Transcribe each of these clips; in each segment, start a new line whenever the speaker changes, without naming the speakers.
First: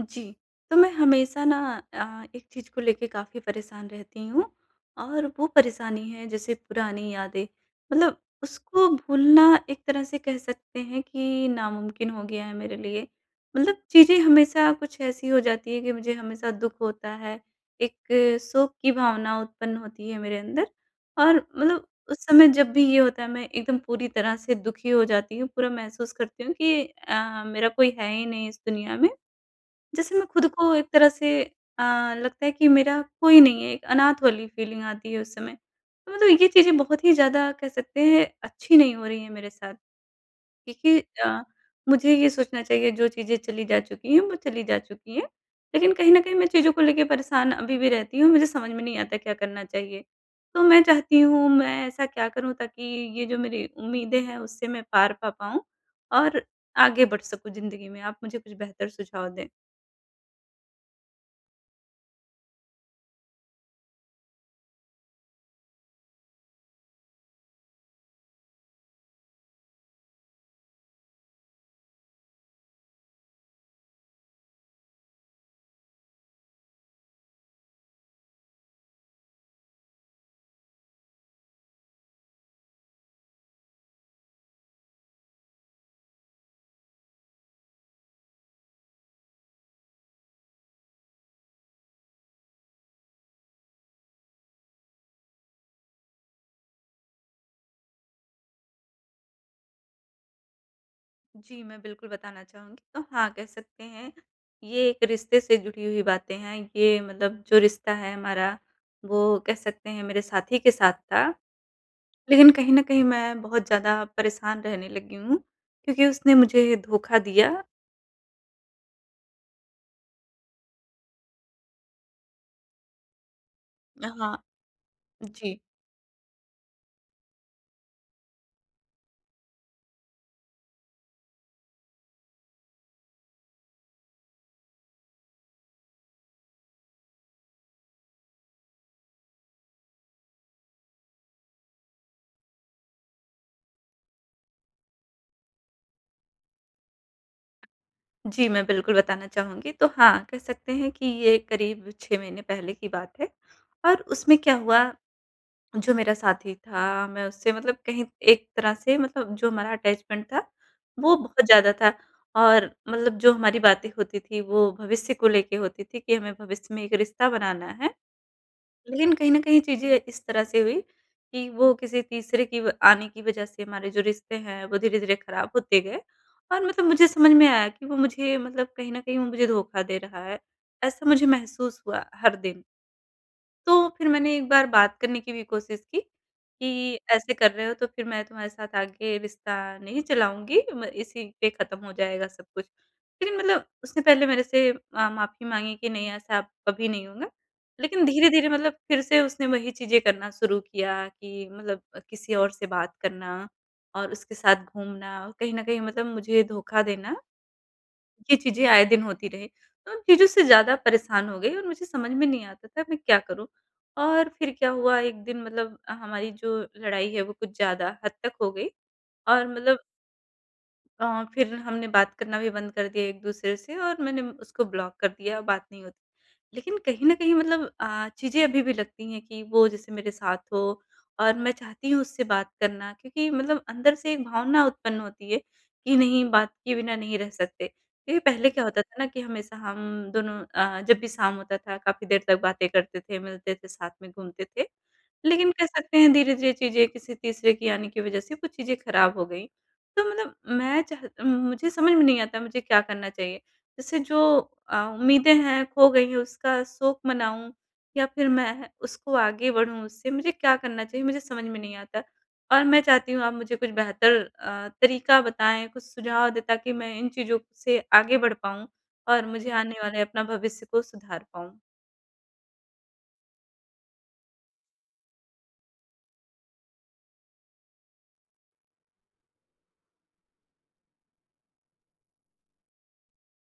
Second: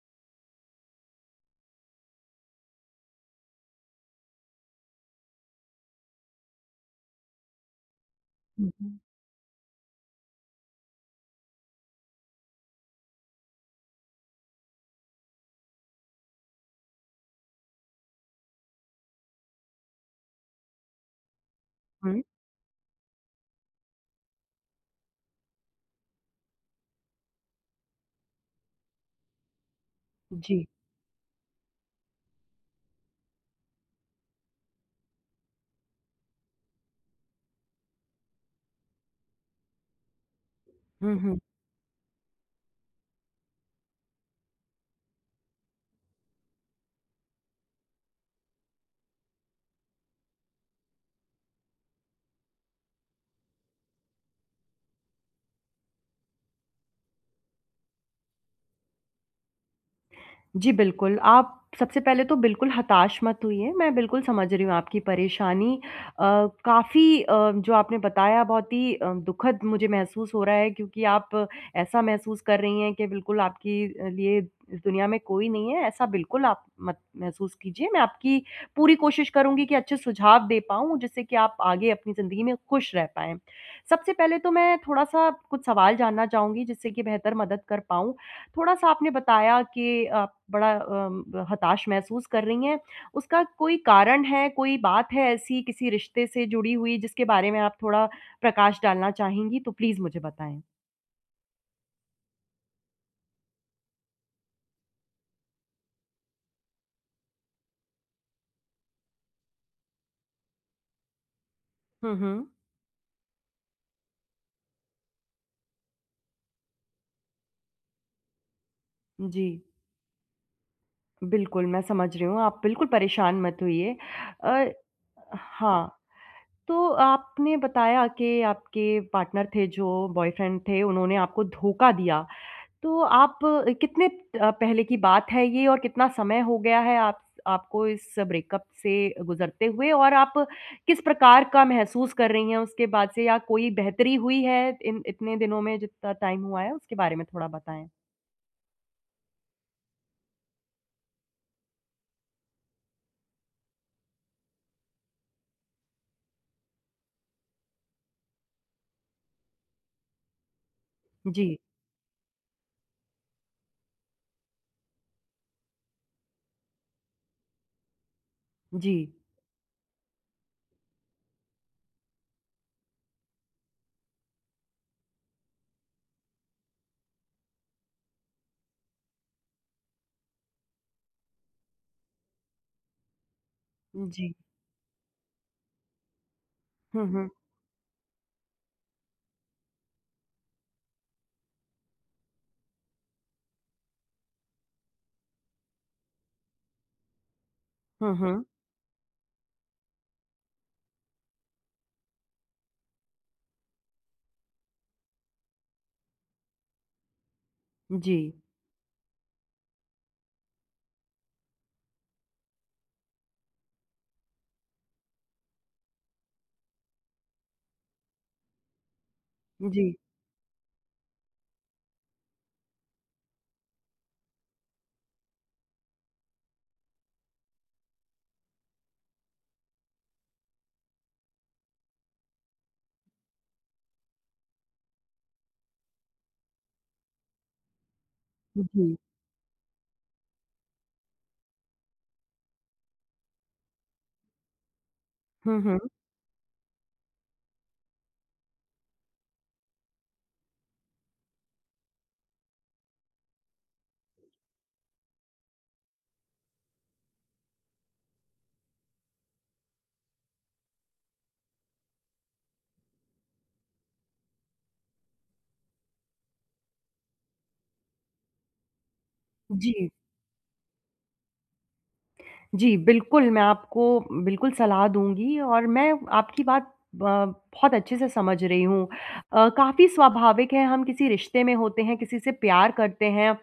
जी, तो मैं हमेशा ना एक चीज़ को लेके काफ़ी परेशान रहती हूँ और वो परेशानी है जैसे पुरानी यादें। मतलब
हुँ,
उसको
हुँ।
भूलना एक तरह से कह सकते हैं कि नामुमकिन हो गया है मेरे लिए। मतलब चीज़ें हमेशा कुछ ऐसी हो जाती है कि मुझे हमेशा दुःख होता है, एक शोक की भावना उत्पन्न होती है मेरे अंदर और मतलब
हुँ,
उस समय जब भी ये होता है मैं एकदम पूरी तरह से दुखी हो जाती हूँ, पूरा महसूस करती हूँ कि मेरा कोई है ही नहीं इस दुनिया में। जैसे मैं खुद
जी।
को एक तरह से अ, लगता है कि मेरा कोई नहीं है, एक अनाथ वाली फ़ीलिंग आती है उस समय। तो मतलब ये चीज़ें बहुत ही ज़्यादा कह सकते हैं अच्छी नहीं हो रही हैं मेरे साथ, क्योंकि
हुँ, हुँ।
अ, मुझे ये सोचना चाहिए जो चीज़ें चली जा चुकी हैं, वो चली जा चुकी हैं। लेकिन कहीं न कहीं मैं चीज़ों को लेके परेशान अभी भी रहती हूँ, मुझे समझ में नहीं आता क्या करना चाहिए। तो मैं चाहती हूँ मैं ऐसा क्या करूँ ताकि ये जो मेरी उम्मीदें हैं उससे मैं पार पा पाऊँ और आगे बढ़ सकूँ ज़िंदगी में। आप मुझे कुछ बेहतर सुझाव दें।
जी, बिल्कुल, आप सबसे पहले तो बिल्कुल हताश मत होइए, मैं बिल्कुल समझ रही हूँ आपकी परेशानी। अ, काफ़ी जो आपने बताया बहुत ही दुखद मुझे महसूस हो रहा है क्योंकि आप ऐसा महसूस कर रही हैं कि बिल्कुल आपकी लिए इस दुनिया में कोई नहीं है, ऐसा बिल्कुल आप मत महसूस कीजिए। मैं आपकी पूरी कोशिश करूँगी कि अच्छे सुझाव दे पाऊँ, जिससे कि आप आगे अपनी ज़िंदगी में खुश रह पाएँ। सबसे पहले तो मैं थोड़ा-सा कुछ सवाल जानना चाहूँगी जिससे कि बेहतर मदद कर पाऊँ। थोड़ा-सा आपने बताया कि आप बड़ा हताश महसूस कर रही हैं। उसका कोई कारण है, कोई बात है ऐसी किसी रिश्ते से जुड़ी हुई जिसके बारे में आप थोड़ा प्रकाश डालना चाहेंगी तो प्लीज़ मुझे बताएँ?
जी, मैं बिल्कुल बताना चाहूँगी। तो हाँ, कह सकते हैं ये एक रिश्ते से जुड़ी हुई बातें हैं। ये मतलब जो रिश्ता है हमारा वो कह सकते हैं मेरे साथी के साथ था।
हुँ, हुँ।
लेकिन कहीं न कहीं मैं बहुत ज़्यादा परेशान रहने लगी हूँ क्योंकि उसने मुझे धोखा दिया।
जी, बिल्कुल मैं समझ रही हूँ, आप बिल्कुल परेशान मत होइए।
हाँ,
अ,
जी।
हाँ, तो आपने बताया कि आपके पार्टनर थे जो बॉयफ्रेंड थे उन्होंने आपको धोखा दिया। तो आप कितने पहले की बात है ये और कितना समय हो गया है आप आपको इस ब्रेकअप से गुज़रते हुए? और आप किस प्रकार का महसूस कर रही हैं उसके बाद से या कोई बेहतरी हुई है इन इतने दिनों में जितना टाइम हुआ है उसके बारे में थोड़ा बताएँ?
जी, मैं बिल्कुल बताना चाहूँगी। तो हाँ, कह सकते हैं कि ये करीब 6 महीने पहले की बात है। और उसमें क्या हुआ, जो मेरा साथी था, मैं उससे मतलब कहीं एक तरह से मतलब जो हमारा अटैचमेंट था, वो बहुत
जी,
ज़्यादा था। और मतलब जो हमारी बातें होती थी, वो भविष्य को लेके होती थी कि हमें भविष्य में एक रिश्ता बनाना है।
जी,
लेकिन कहीं न कहीं चीज़ें इस तरह से हुई कि वो किसी तीसरे की व आने की वज़ह से हमारे जो रिश्ते हैं, वो धीरे-धीरे खराब होते गए। और मतलब मुझे समझ में आया कि वो मुझे मतलब कहीं न कहीं वो मुझे धोखा दे रहा है। ऐसा मुझे महसूस हुआ हर दिन। तो फिर
जी।
मैंने एक बार बात करने की भी कोशिश की, कि
हुँ, हुँ।
ऐसे कर रहे हो तो फिर मैं तुम्हारे साथ आगे रिश्ता नहीं चलाऊँगी, म इसी पे ख़त्म हो जाएगा सब कुछ। लेकिन मतलब उसने पहले मेरे से माफ़ी माँगी कि नहीं, ऐसा अब कभी नहीं होगा। लेकिन
हुँ, हुँ।
धीरे-धीरे मतलब फिर से उसने वही चीज़ें करना शुरू किया कि मतलब किसी और से बात करना और उसके साथ घूमना और कहीं न कहीं मतलब मुझे धोखा देना।
जी,
ये चीज़ें आए दिन होती रहीं। तो उन चीज़ों से ज़्यादा परेशान हो गई और मुझे समझ में नहीं आता था मैं क्या करूँ? और फिर क्या हुआ, एक दिन मतलब हमारी जो लड़ाई है वो कुछ ज़्यादा हद तक हो गई और मतलब
जी,
अ, फिर हमने बात करना भी बंद कर दिया एक-दूसरे से और मैंने उसको ब्लॉक कर दिया, बात नहीं होती। लेकिन कहीं न कहीं मतलब चीज़ें अभी भी लगती हैं कि वो जैसे मेरे साथ हो और मैं चाहती हूँ उससे बात करना, क्योंकि मतलब अंदर से एक भावना उत्पन्न होती है कि नहीं, बात किए बिना नहीं रह सकते। क्योंकि पहले क्या होता
जी।
था ना कि हमेशा हम दोनों जब भी शाम होता था काफ़ी देर तक बातें करते थे, मिलते थे, साथ में घूमते थे। लेकिन
हुँ,
कह
हुँ।
सकते हैं धीरे-धीरे चीज़ें किसी तीसरे के आने की वजह से वो चीज़ें खराब हो गई। तो मतलब मैं चाह मुझे समझ में नहीं आता मुझे क्या करना चाहिए? जैसे जो उम्मीदें हैं खो गई हैं, उसका शोक मनाऊँ या फिर मैं उसको आगे बढ़ूँ उससे? मुझे क्या करना चाहिए, मुझे समझ में नहीं आता। और मैं चाहती हूँ आप मुझे कुछ बेहतर तरीका बताएँ, कुछ सुझाव दें ताकि मैं इन चीज़ों से आगे बढ़ पाऊँ और मुझे आने
जी।
वाले अपना भविष्य को सुधार पाऊँ।
जी, बिल्कुल, मैं आपको बिल्कुल सलाह दूँगी और मैं आपकी बात ब बहुत अच्छे से समझ रही हूँ। काफ़ी स्वाभाविक है, हम किसी रिश्ते में होते हैं, किसी से प्यार करते हैं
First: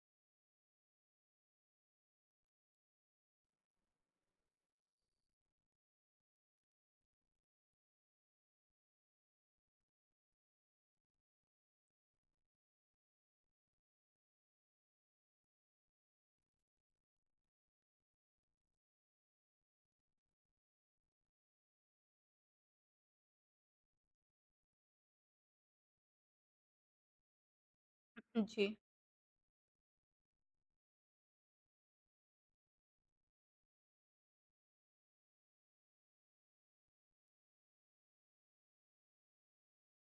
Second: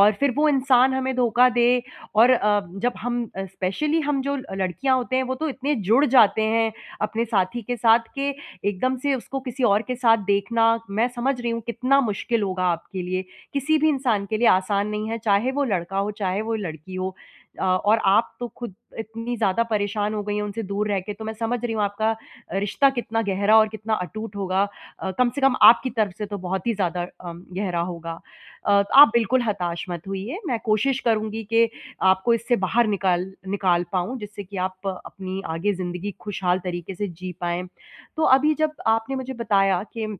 और फिर वो इंसान हमें धोखा दे और जब हम स्पेशली हम जो लड़कियाँ होते हैं, वो तो इतने जुड़ जाते हैं अपने साथी के साथ कि एकदम से उसको किसी और के साथ देखना, मैं समझ रही हूँ कितना मुश्किल होगा आपके लिए। किसी भी इंसान के लिए आसान नहीं है, चाहे वो लड़का हो, चाहे वो लड़की हो। और आप तो खुद इतनी ज़्यादा परेशान हो गई हैं उनसे दूर रह के, तो मैं समझ रही हूँ आपका रिश्ता कितना गहरा और कितना अटूट होगा। कम से कम आपकी तरफ से तो बहुत ही ज़्यादा गहरा होगा।
जी।
आप बिल्कुल हताश मत होइए, मैं कोशिश करूँगी कि आपको इससे बाहर निकाल निकाल पाऊँ, जिससे कि आप अपनी आगे ज़िंदगी खुशहाल तरीके से जी पाएँ। तो अभी जब आपने मुझे बताया कि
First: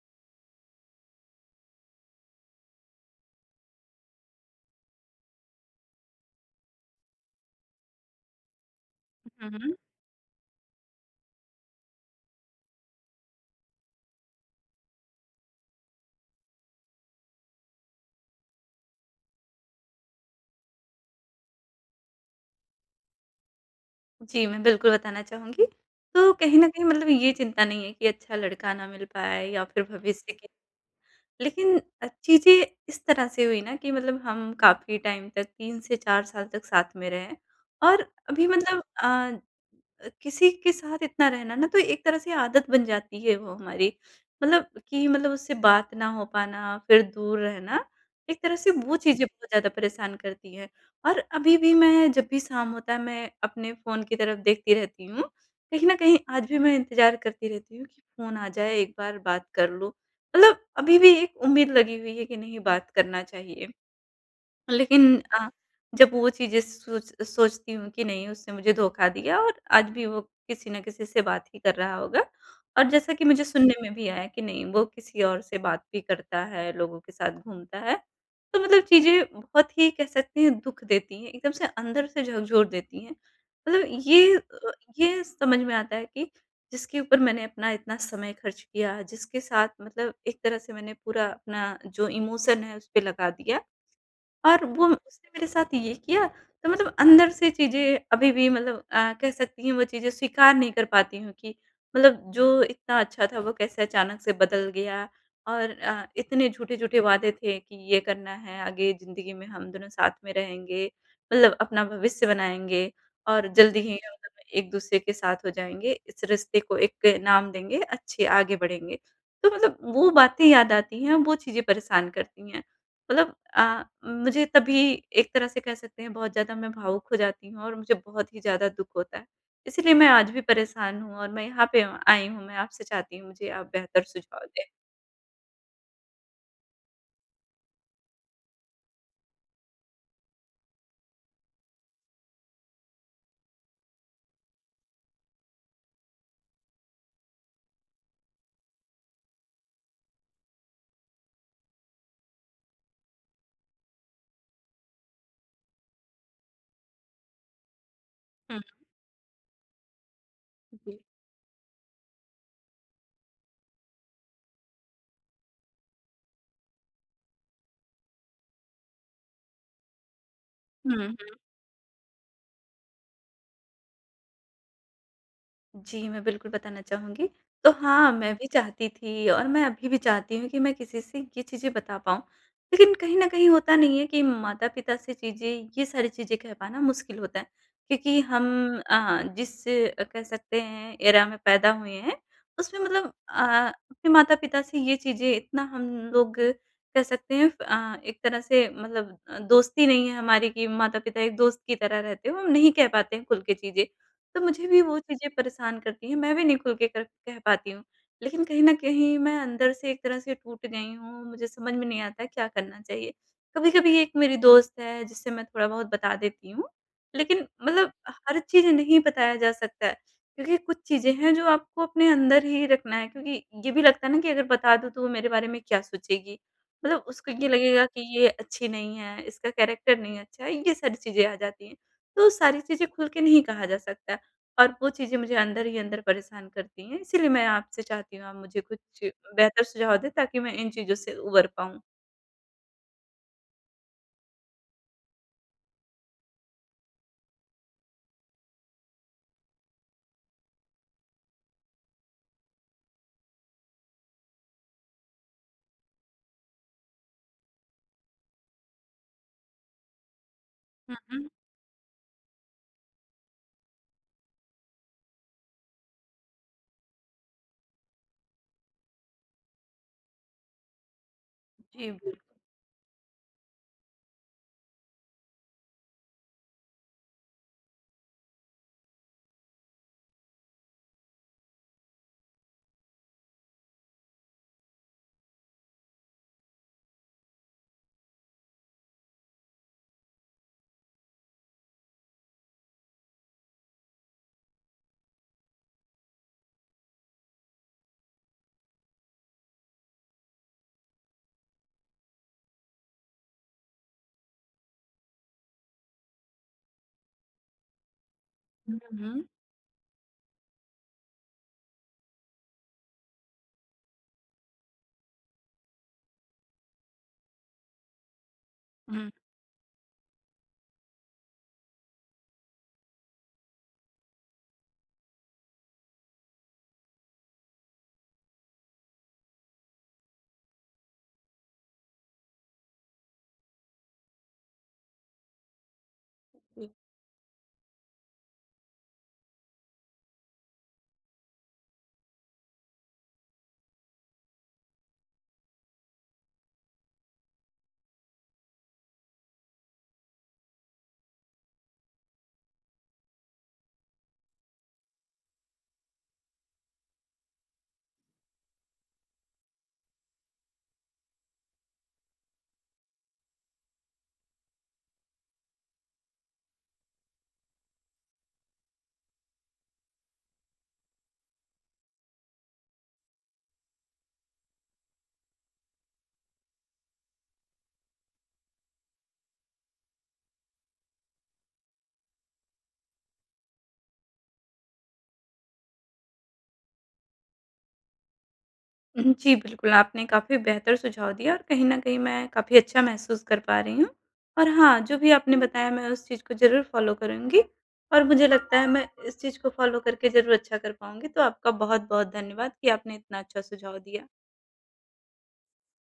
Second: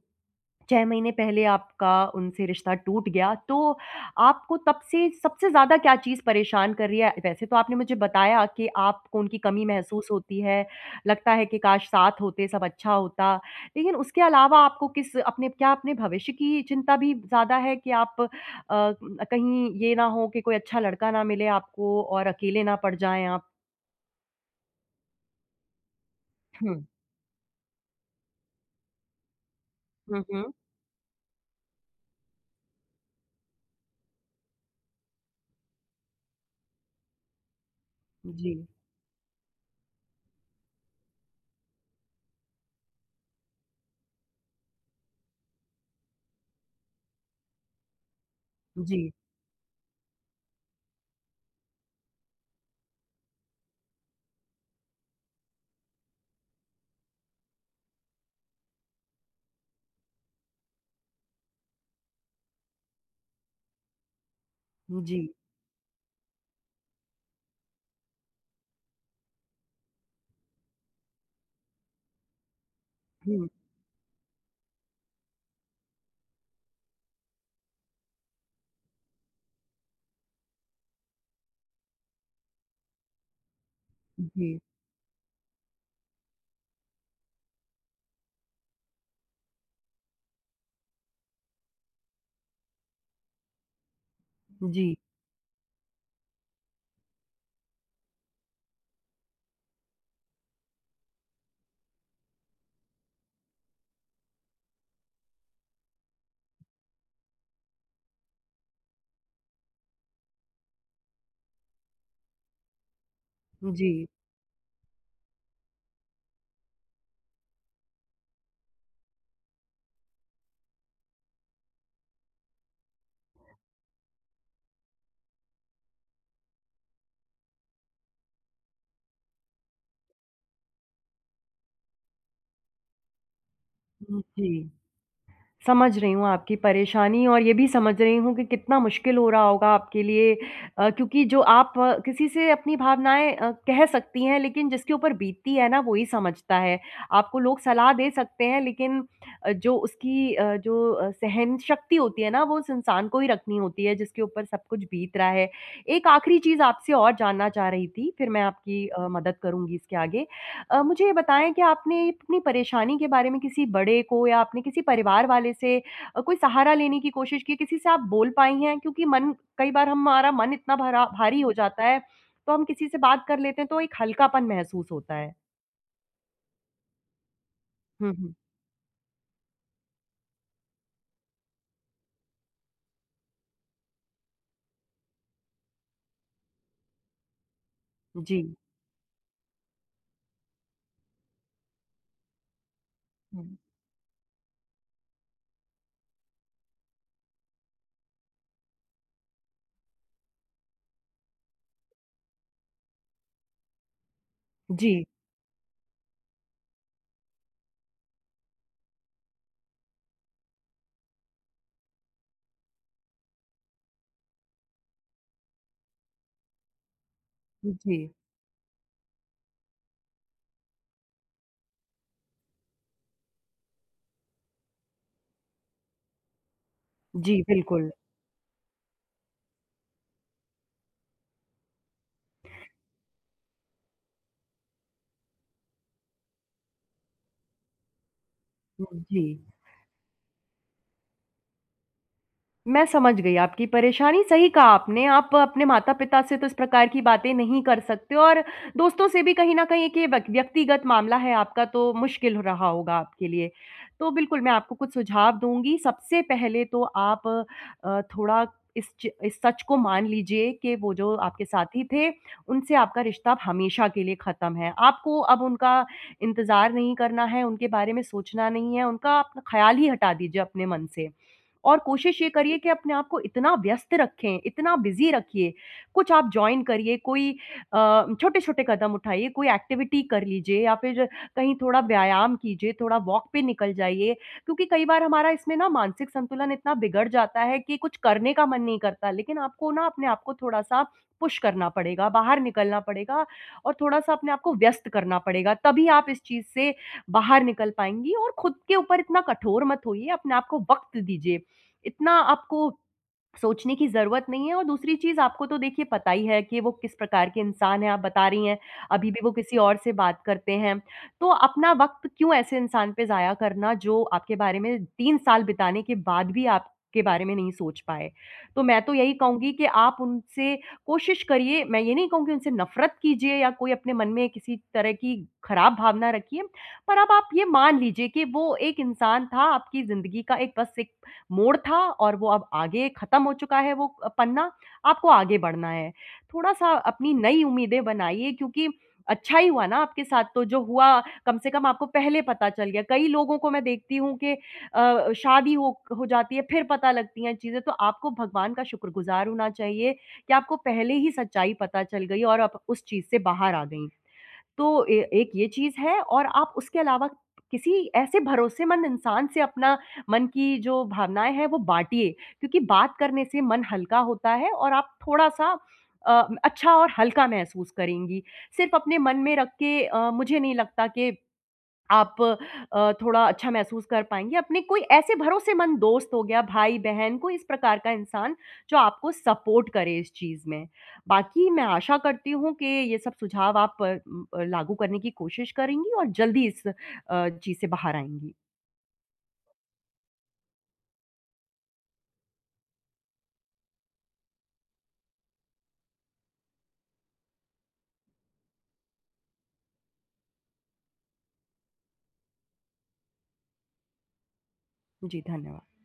6 महीने पहले आपका उनसे रिश्ता टूट गया, तो आपको तब से सबसे ज़्यादा क्या चीज़ परेशान कर रही है? वैसे तो आपने मुझे बताया कि आपको उनकी
हुँ,
कमी
हुँ।
महसूस होती है, लगता है कि काश साथ होते, सब अच्छा होता। लेकिन उसके अलावा आपको किस अपने क्या अपने भविष्य की चिंता भी ज़्यादा है कि आप कहीं ये ना हो कि कोई अच्छा लड़का ना मिले आपको और अकेले ना पड़ जाएँ आप?
जी, मैं बिल्कुल बताना चाहूँगी। तो कहीं न
हुँ।
कहीं मतलब ये चिंता नहीं है कि अच्छा लड़का ना मिल पाए या फिर
हुँ,
भविष्य की।
हुँ।
लेकिन चीज़ें इस तरह से हुई ना कि मतलब हम काफ़ी टाइम तक 3 से 4 साल तक साथ में रहे और अभी
जी,
मतलब किसी के साथ इतना रहना ना तो एक तरह से आदत बन जाती है वो हमारी। मतलब कि मतलब उससे बात ना हो पाना, फिर दूर रहना, एक तरह से वो
जी,
चीज़ें बहुत ज़्यादा परेशान करती हैं। और अभी भी मैं जब भी शाम होता है मैं अपने फ़ोन की तरफ देखती रहती हूँ। कहीं न कहीं आज भी मैं इंतज़ार करती रहती हूँ कि फ़ोन आ जाए, एक बार बात कर लूँ। मतलब अभी भी एक उम्मीद लगी हुई है कि नहीं, बात करना चाहिए। लेकिन
जी।
जब वो चीज़ें सोच सोचती हूँ कि नहीं, उसने मुझे धोखा दिया और आज भी वो किसी न किसी से बात ही कर रहा होगा। और जैसा कि मुझे
हुँ,
सुनने में भी आया कि नहीं, वो किसी और से बात भी करता है, लोगों के साथ घूमता है। तो मतलब चीज़ें बहुत ही कह सकते हैं दुःख देती हैं, एकदम से अंदर से झकझोर देती हैं। मतलब
जी,
ये
जी,
अ, ये समझ में आता है कि जिसके ऊपर मैंने अपना इतना समय खर्च किया, जिसके साथ मतलब एक तरह से मैंने पूरा अपना जो इमोशन है उस पे लगा दिया। और वो
जी,
उसने मेरे साथ ये किया, तो मतलब अंदर से चीज़ें अभी भी मतलब कह सकती हैं वो चीज़ें स्वीकार नहीं कर पाती हूँ कि मतलब जो इतना अच्छा था वो कैसे अचानक से बदल गया और इतने झूठे-झूठे वादे थे कि ये करना है, आगे ज़िंदगी में हम दोनों साथ में रहेंगे, मतलब अपना भविष्य बनाएँगे और जल्दी
जी,
ही हम दोनों एक-दूसरे के साथ हो जाएँगे, इस रिश्ते को एक नाम देंगे, अच्छे आगे बढ़ेंगे। तो मतलब वो बातें याद आती हैं, वो चीज़ें परेशान करती हैं। मतलब मुझे तभी एक तरह से कह सकते हैं बहुत ज़्यादा मैं भावुक हो जाती हूँ और मुझे बहुत ही ज़्यादा दुःख होता है। इसीलिए मैं आज भी परेशान हूँ और मैं यहाँ पे आई हूँ। मैं आपसे चाहती हूँ मुझे आप बेहतर सुझाव
जी।
दें।
समझ रही हूँ आपकी परेशानी और ये भी समझ रही हूँ कि कितना मुश्किल हो रहा होगा आपके लिए, क्योंकि जो आप किसी से अपनी भावनाएँ कह सकती हैं लेकिन जिसके ऊपर बीतती है ना वो ही समझता है। आपको लोग सलाह दे सकते हैं लेकिन जो उसकी जो सहन शक्ति होती है ना वो उस इंसान को ही रखनी होती है जिसके ऊपर सब कुछ बीत रहा है। एक आखिरी चीज़ आपसे और जानना चाह रही थी, फिर मैं
हुँ,
आपकी मदद करूँगी इसके आगे।
जी।
मुझे ये बताएँ कि आपने अपनी परेशानी के बारे में किसी बड़े को या आपने किसी परिवार वाले से कोई सहारा लेने की कोशिश की, किसी से आप बोल पाई हैं? क्योंकि मन कई बार हमारा मन इतना भरा
हुँ।
भारी हो जाता है, तो हम किसी से बात कर लेते हैं तो एक हल्कापन महसूस होता है।
जी, मैं बिल्कुल बताना चाहूँगी। तो
हुँ,
हाँ,
हुँ।
मैं भी चाहती थी और मैं अभी भी चाहती हूँ कि मैं किसी से ये चीज़ें बता पाऊँ। लेकिन कहीं न कहीं होता नहीं है कि माता-पिता से चीज़ें, ये सारी चीज़ें कह पाना मुश्किल होता है। क्योंकि
जी।
हम जिस कह सकते हैं एरा में पैदा हुए हैं, उसमें मतलब
हुँ।
अपने माता-पिता से ये चीज़ें इतना हम लोग कह सकते हैं एक तरह से मतलब दोस्ती नहीं है हमारी कि माता-पिता एक दोस्त की तरह रहते हो, हम नहीं कह पाते हैं खुल के चीज़ें। तो मुझे भी वो
जी,
चीज़ें परेशान करती हैं, मैं भी नहीं खुल के कर कह पाती हूँ। लेकिन कहीं न कहीं मैं अंदर से एक तरह से टूट गई हूँ, मुझे समझ में नहीं आता क्या करना चाहिए। कभी-कभी एक मेरी दोस्त है जिससे मैं थोड़ा-बहुत बता देती हूँ, लेकिन मतलब
जी।
हर चीज़ नहीं बताया जा सकता है, क्योंकि कुछ चीज़ें हैं जो आपको अपने अंदर ही रखना है, क्योंकि ये भी लगता है ना कि अगर बता दूँ तो वो मेरे बारे में क्या सोचेगी? मतलब उसको
जी,
ये लगेगा
बिल्कुल।
कि ये अच्छी नहीं है, इसका कैरेक्टर नहीं अच्छा है, ये सारी चीज़ें आ जाती हैं। तो सारी चीज़ें खुल के नहीं कहा जा सकता। और वो चीज़ें मुझे अंदर ही अंदर परेशान करती हैं, इसीलिए मैं आपसे चाहती हूँ आप मुझे
हुँ,
कुछ
जी।
बेहतर सुझाव दें ताकि मैं इन चीज़ों से उबर पाऊँ।
मैं समझ गई आपकी परेशानी, सही कहा आपने, आप अपने माता-पिता से तो इस प्रकार की बातें नहीं कर सकते और दोस्तों से भी कहीं न कहीं एक ये व्यक्तिगत मामला है आपका तो मुश्किल हो रहा होगा आपके लिए। तो बिल्कुल मैं आपको कुछ सुझाव दूँगी, सबसे पहले तो आप थोड़ा इस सच को मान लीजिए कि वो
हुँ,
जो
हुँ।
आपके साथी थे, उनसे आपका रिश्ता अब हमेशा के लिए ख़त्म है। आपको अब उनका इंतज़ार नहीं करना है, उनके बारे में सोचना नहीं है, उनका आप ख़्याल ही हटा दीजिए अपने मन से। और
जी, बिल्कुल।
कोशिश ये करिए कि अपने आप को इतना व्यस्त रखें, इतना बिज़ी रखिए, कुछ आप जॉइन करिए, कोई छोटे-छोटे कदम उठाइए, कोई एक्टिविटी कर लीजिए या फिर कहीं थोड़ा व्यायाम कीजिए, थोड़ा वॉक पे निकल जाइए। क्योंकि कई बार हमारा इसमें ना मानसिक संतुलन इतना बिगड़ जाता है कि कुछ करने का मन नहीं करता, लेकिन आपको ना अपने आप को थोड़ा-सा पुश करना पड़ेगा, बाहर निकलना पड़ेगा और थोड़ा-सा अपने आप को व्यस्त करना पड़ेगा, तभी आप इस चीज़ से बाहर निकल पाएँगी और खुद के ऊपर इतना कठोर मत होइए, अपने आप को वक़्त दीजिए। इतना आपको सोचने की ज़रूरत नहीं है और दूसरी चीज़ आपको तो देखिए पता ही है कि वो किस प्रकार के इंसान हैं, आप बता रही हैं,
हुँ,
अभी भी
हुँ।
वो किसी और से बात करते हैं। तो अपना वक़्त क्यों ऐसे इंसान पे ज़ाया करना जो आपके बारे में 3 साल बिताने के बाद भी आपके बारे में नहीं सोच पाए। तो मैं तो
हुँ।
यही कहूँगी कि आप उनसे कोशिश करिए, मैं ये नहीं कहूँगी उनसे नफ़रत कीजिए या कोई अपने मन में किसी तरह की खराब भावना रखिए, पर अब आप ये मान लीजिए कि वो एक इंसान था आपकी ज़िंदगी का एक बस एक मोड़ था और वो अब आगे ख़त्म हो चुका है वो पन्ना, आपको आगे बढ़ना है। थोड़ा-सा
जी।
अपनी नई उम्मीदें बनाइए क्योंकि अच्छा ही हुआ ना आपके साथ तो जो हुआ कम से कम आपको पहले पता चल गया। कई लोगों को मैं देखती हूँ कि शादी हो जाती है फिर पता लगती हैं चीज़ें, तो आपको भगवान का शुक्रगुज़ार होना चाहिए कि आपको पहले ही सच्चाई पता चल गई और आप उस चीज़ से बाहर आ गईं। तो ए एक ये चीज़ है और आप उसके अलावा किसी ऐसे भरोसेमंद इंसान से अपना मन की जो भावनाएँ हैं, वो बाँटिए क्योंकि बात करने से मन हल्का होता है और आप थोड़ा-सा अ, अच्छा और हल्का महसूस करेंगी। सिर्फ़ अपने मन में रख के मुझे नहीं लगता कि आप थोड़ा अच्छा महसूस कर पाएँगे। अपने कोई ऐसे भरोसेमंद दोस्त हो गया, भाई-बहन, कोई इस प्रकार का इंसान जो आपको सपोर्ट करे इस चीज़ में। बाकी मैं आशा करती हूँ कि ये सब सुझाव आप लागू करने की कोशिश करेंगी और जल्दी इस चीज़ से बाहर आएँगी।
जी, बिल्कुल, आपने काफ़ी बेहतर सुझाव दिया और कहीं न कहीं मैं काफ़ी अच्छा महसूस कर पा रही हूँ। और हाँ, जो भी आपने बताया मैं उस चीज़ को ज़रूर फ़ॉलो करूँगी और मुझे लगता है मैं इस चीज़ को फ़ॉलो करके ज़रूर अच्छा कर पाऊँगी। तो आपका बहुत-बहुत धन्यवाद कि आपने इतना अच्छा सुझाव दिया।
जी, धन्यवाद।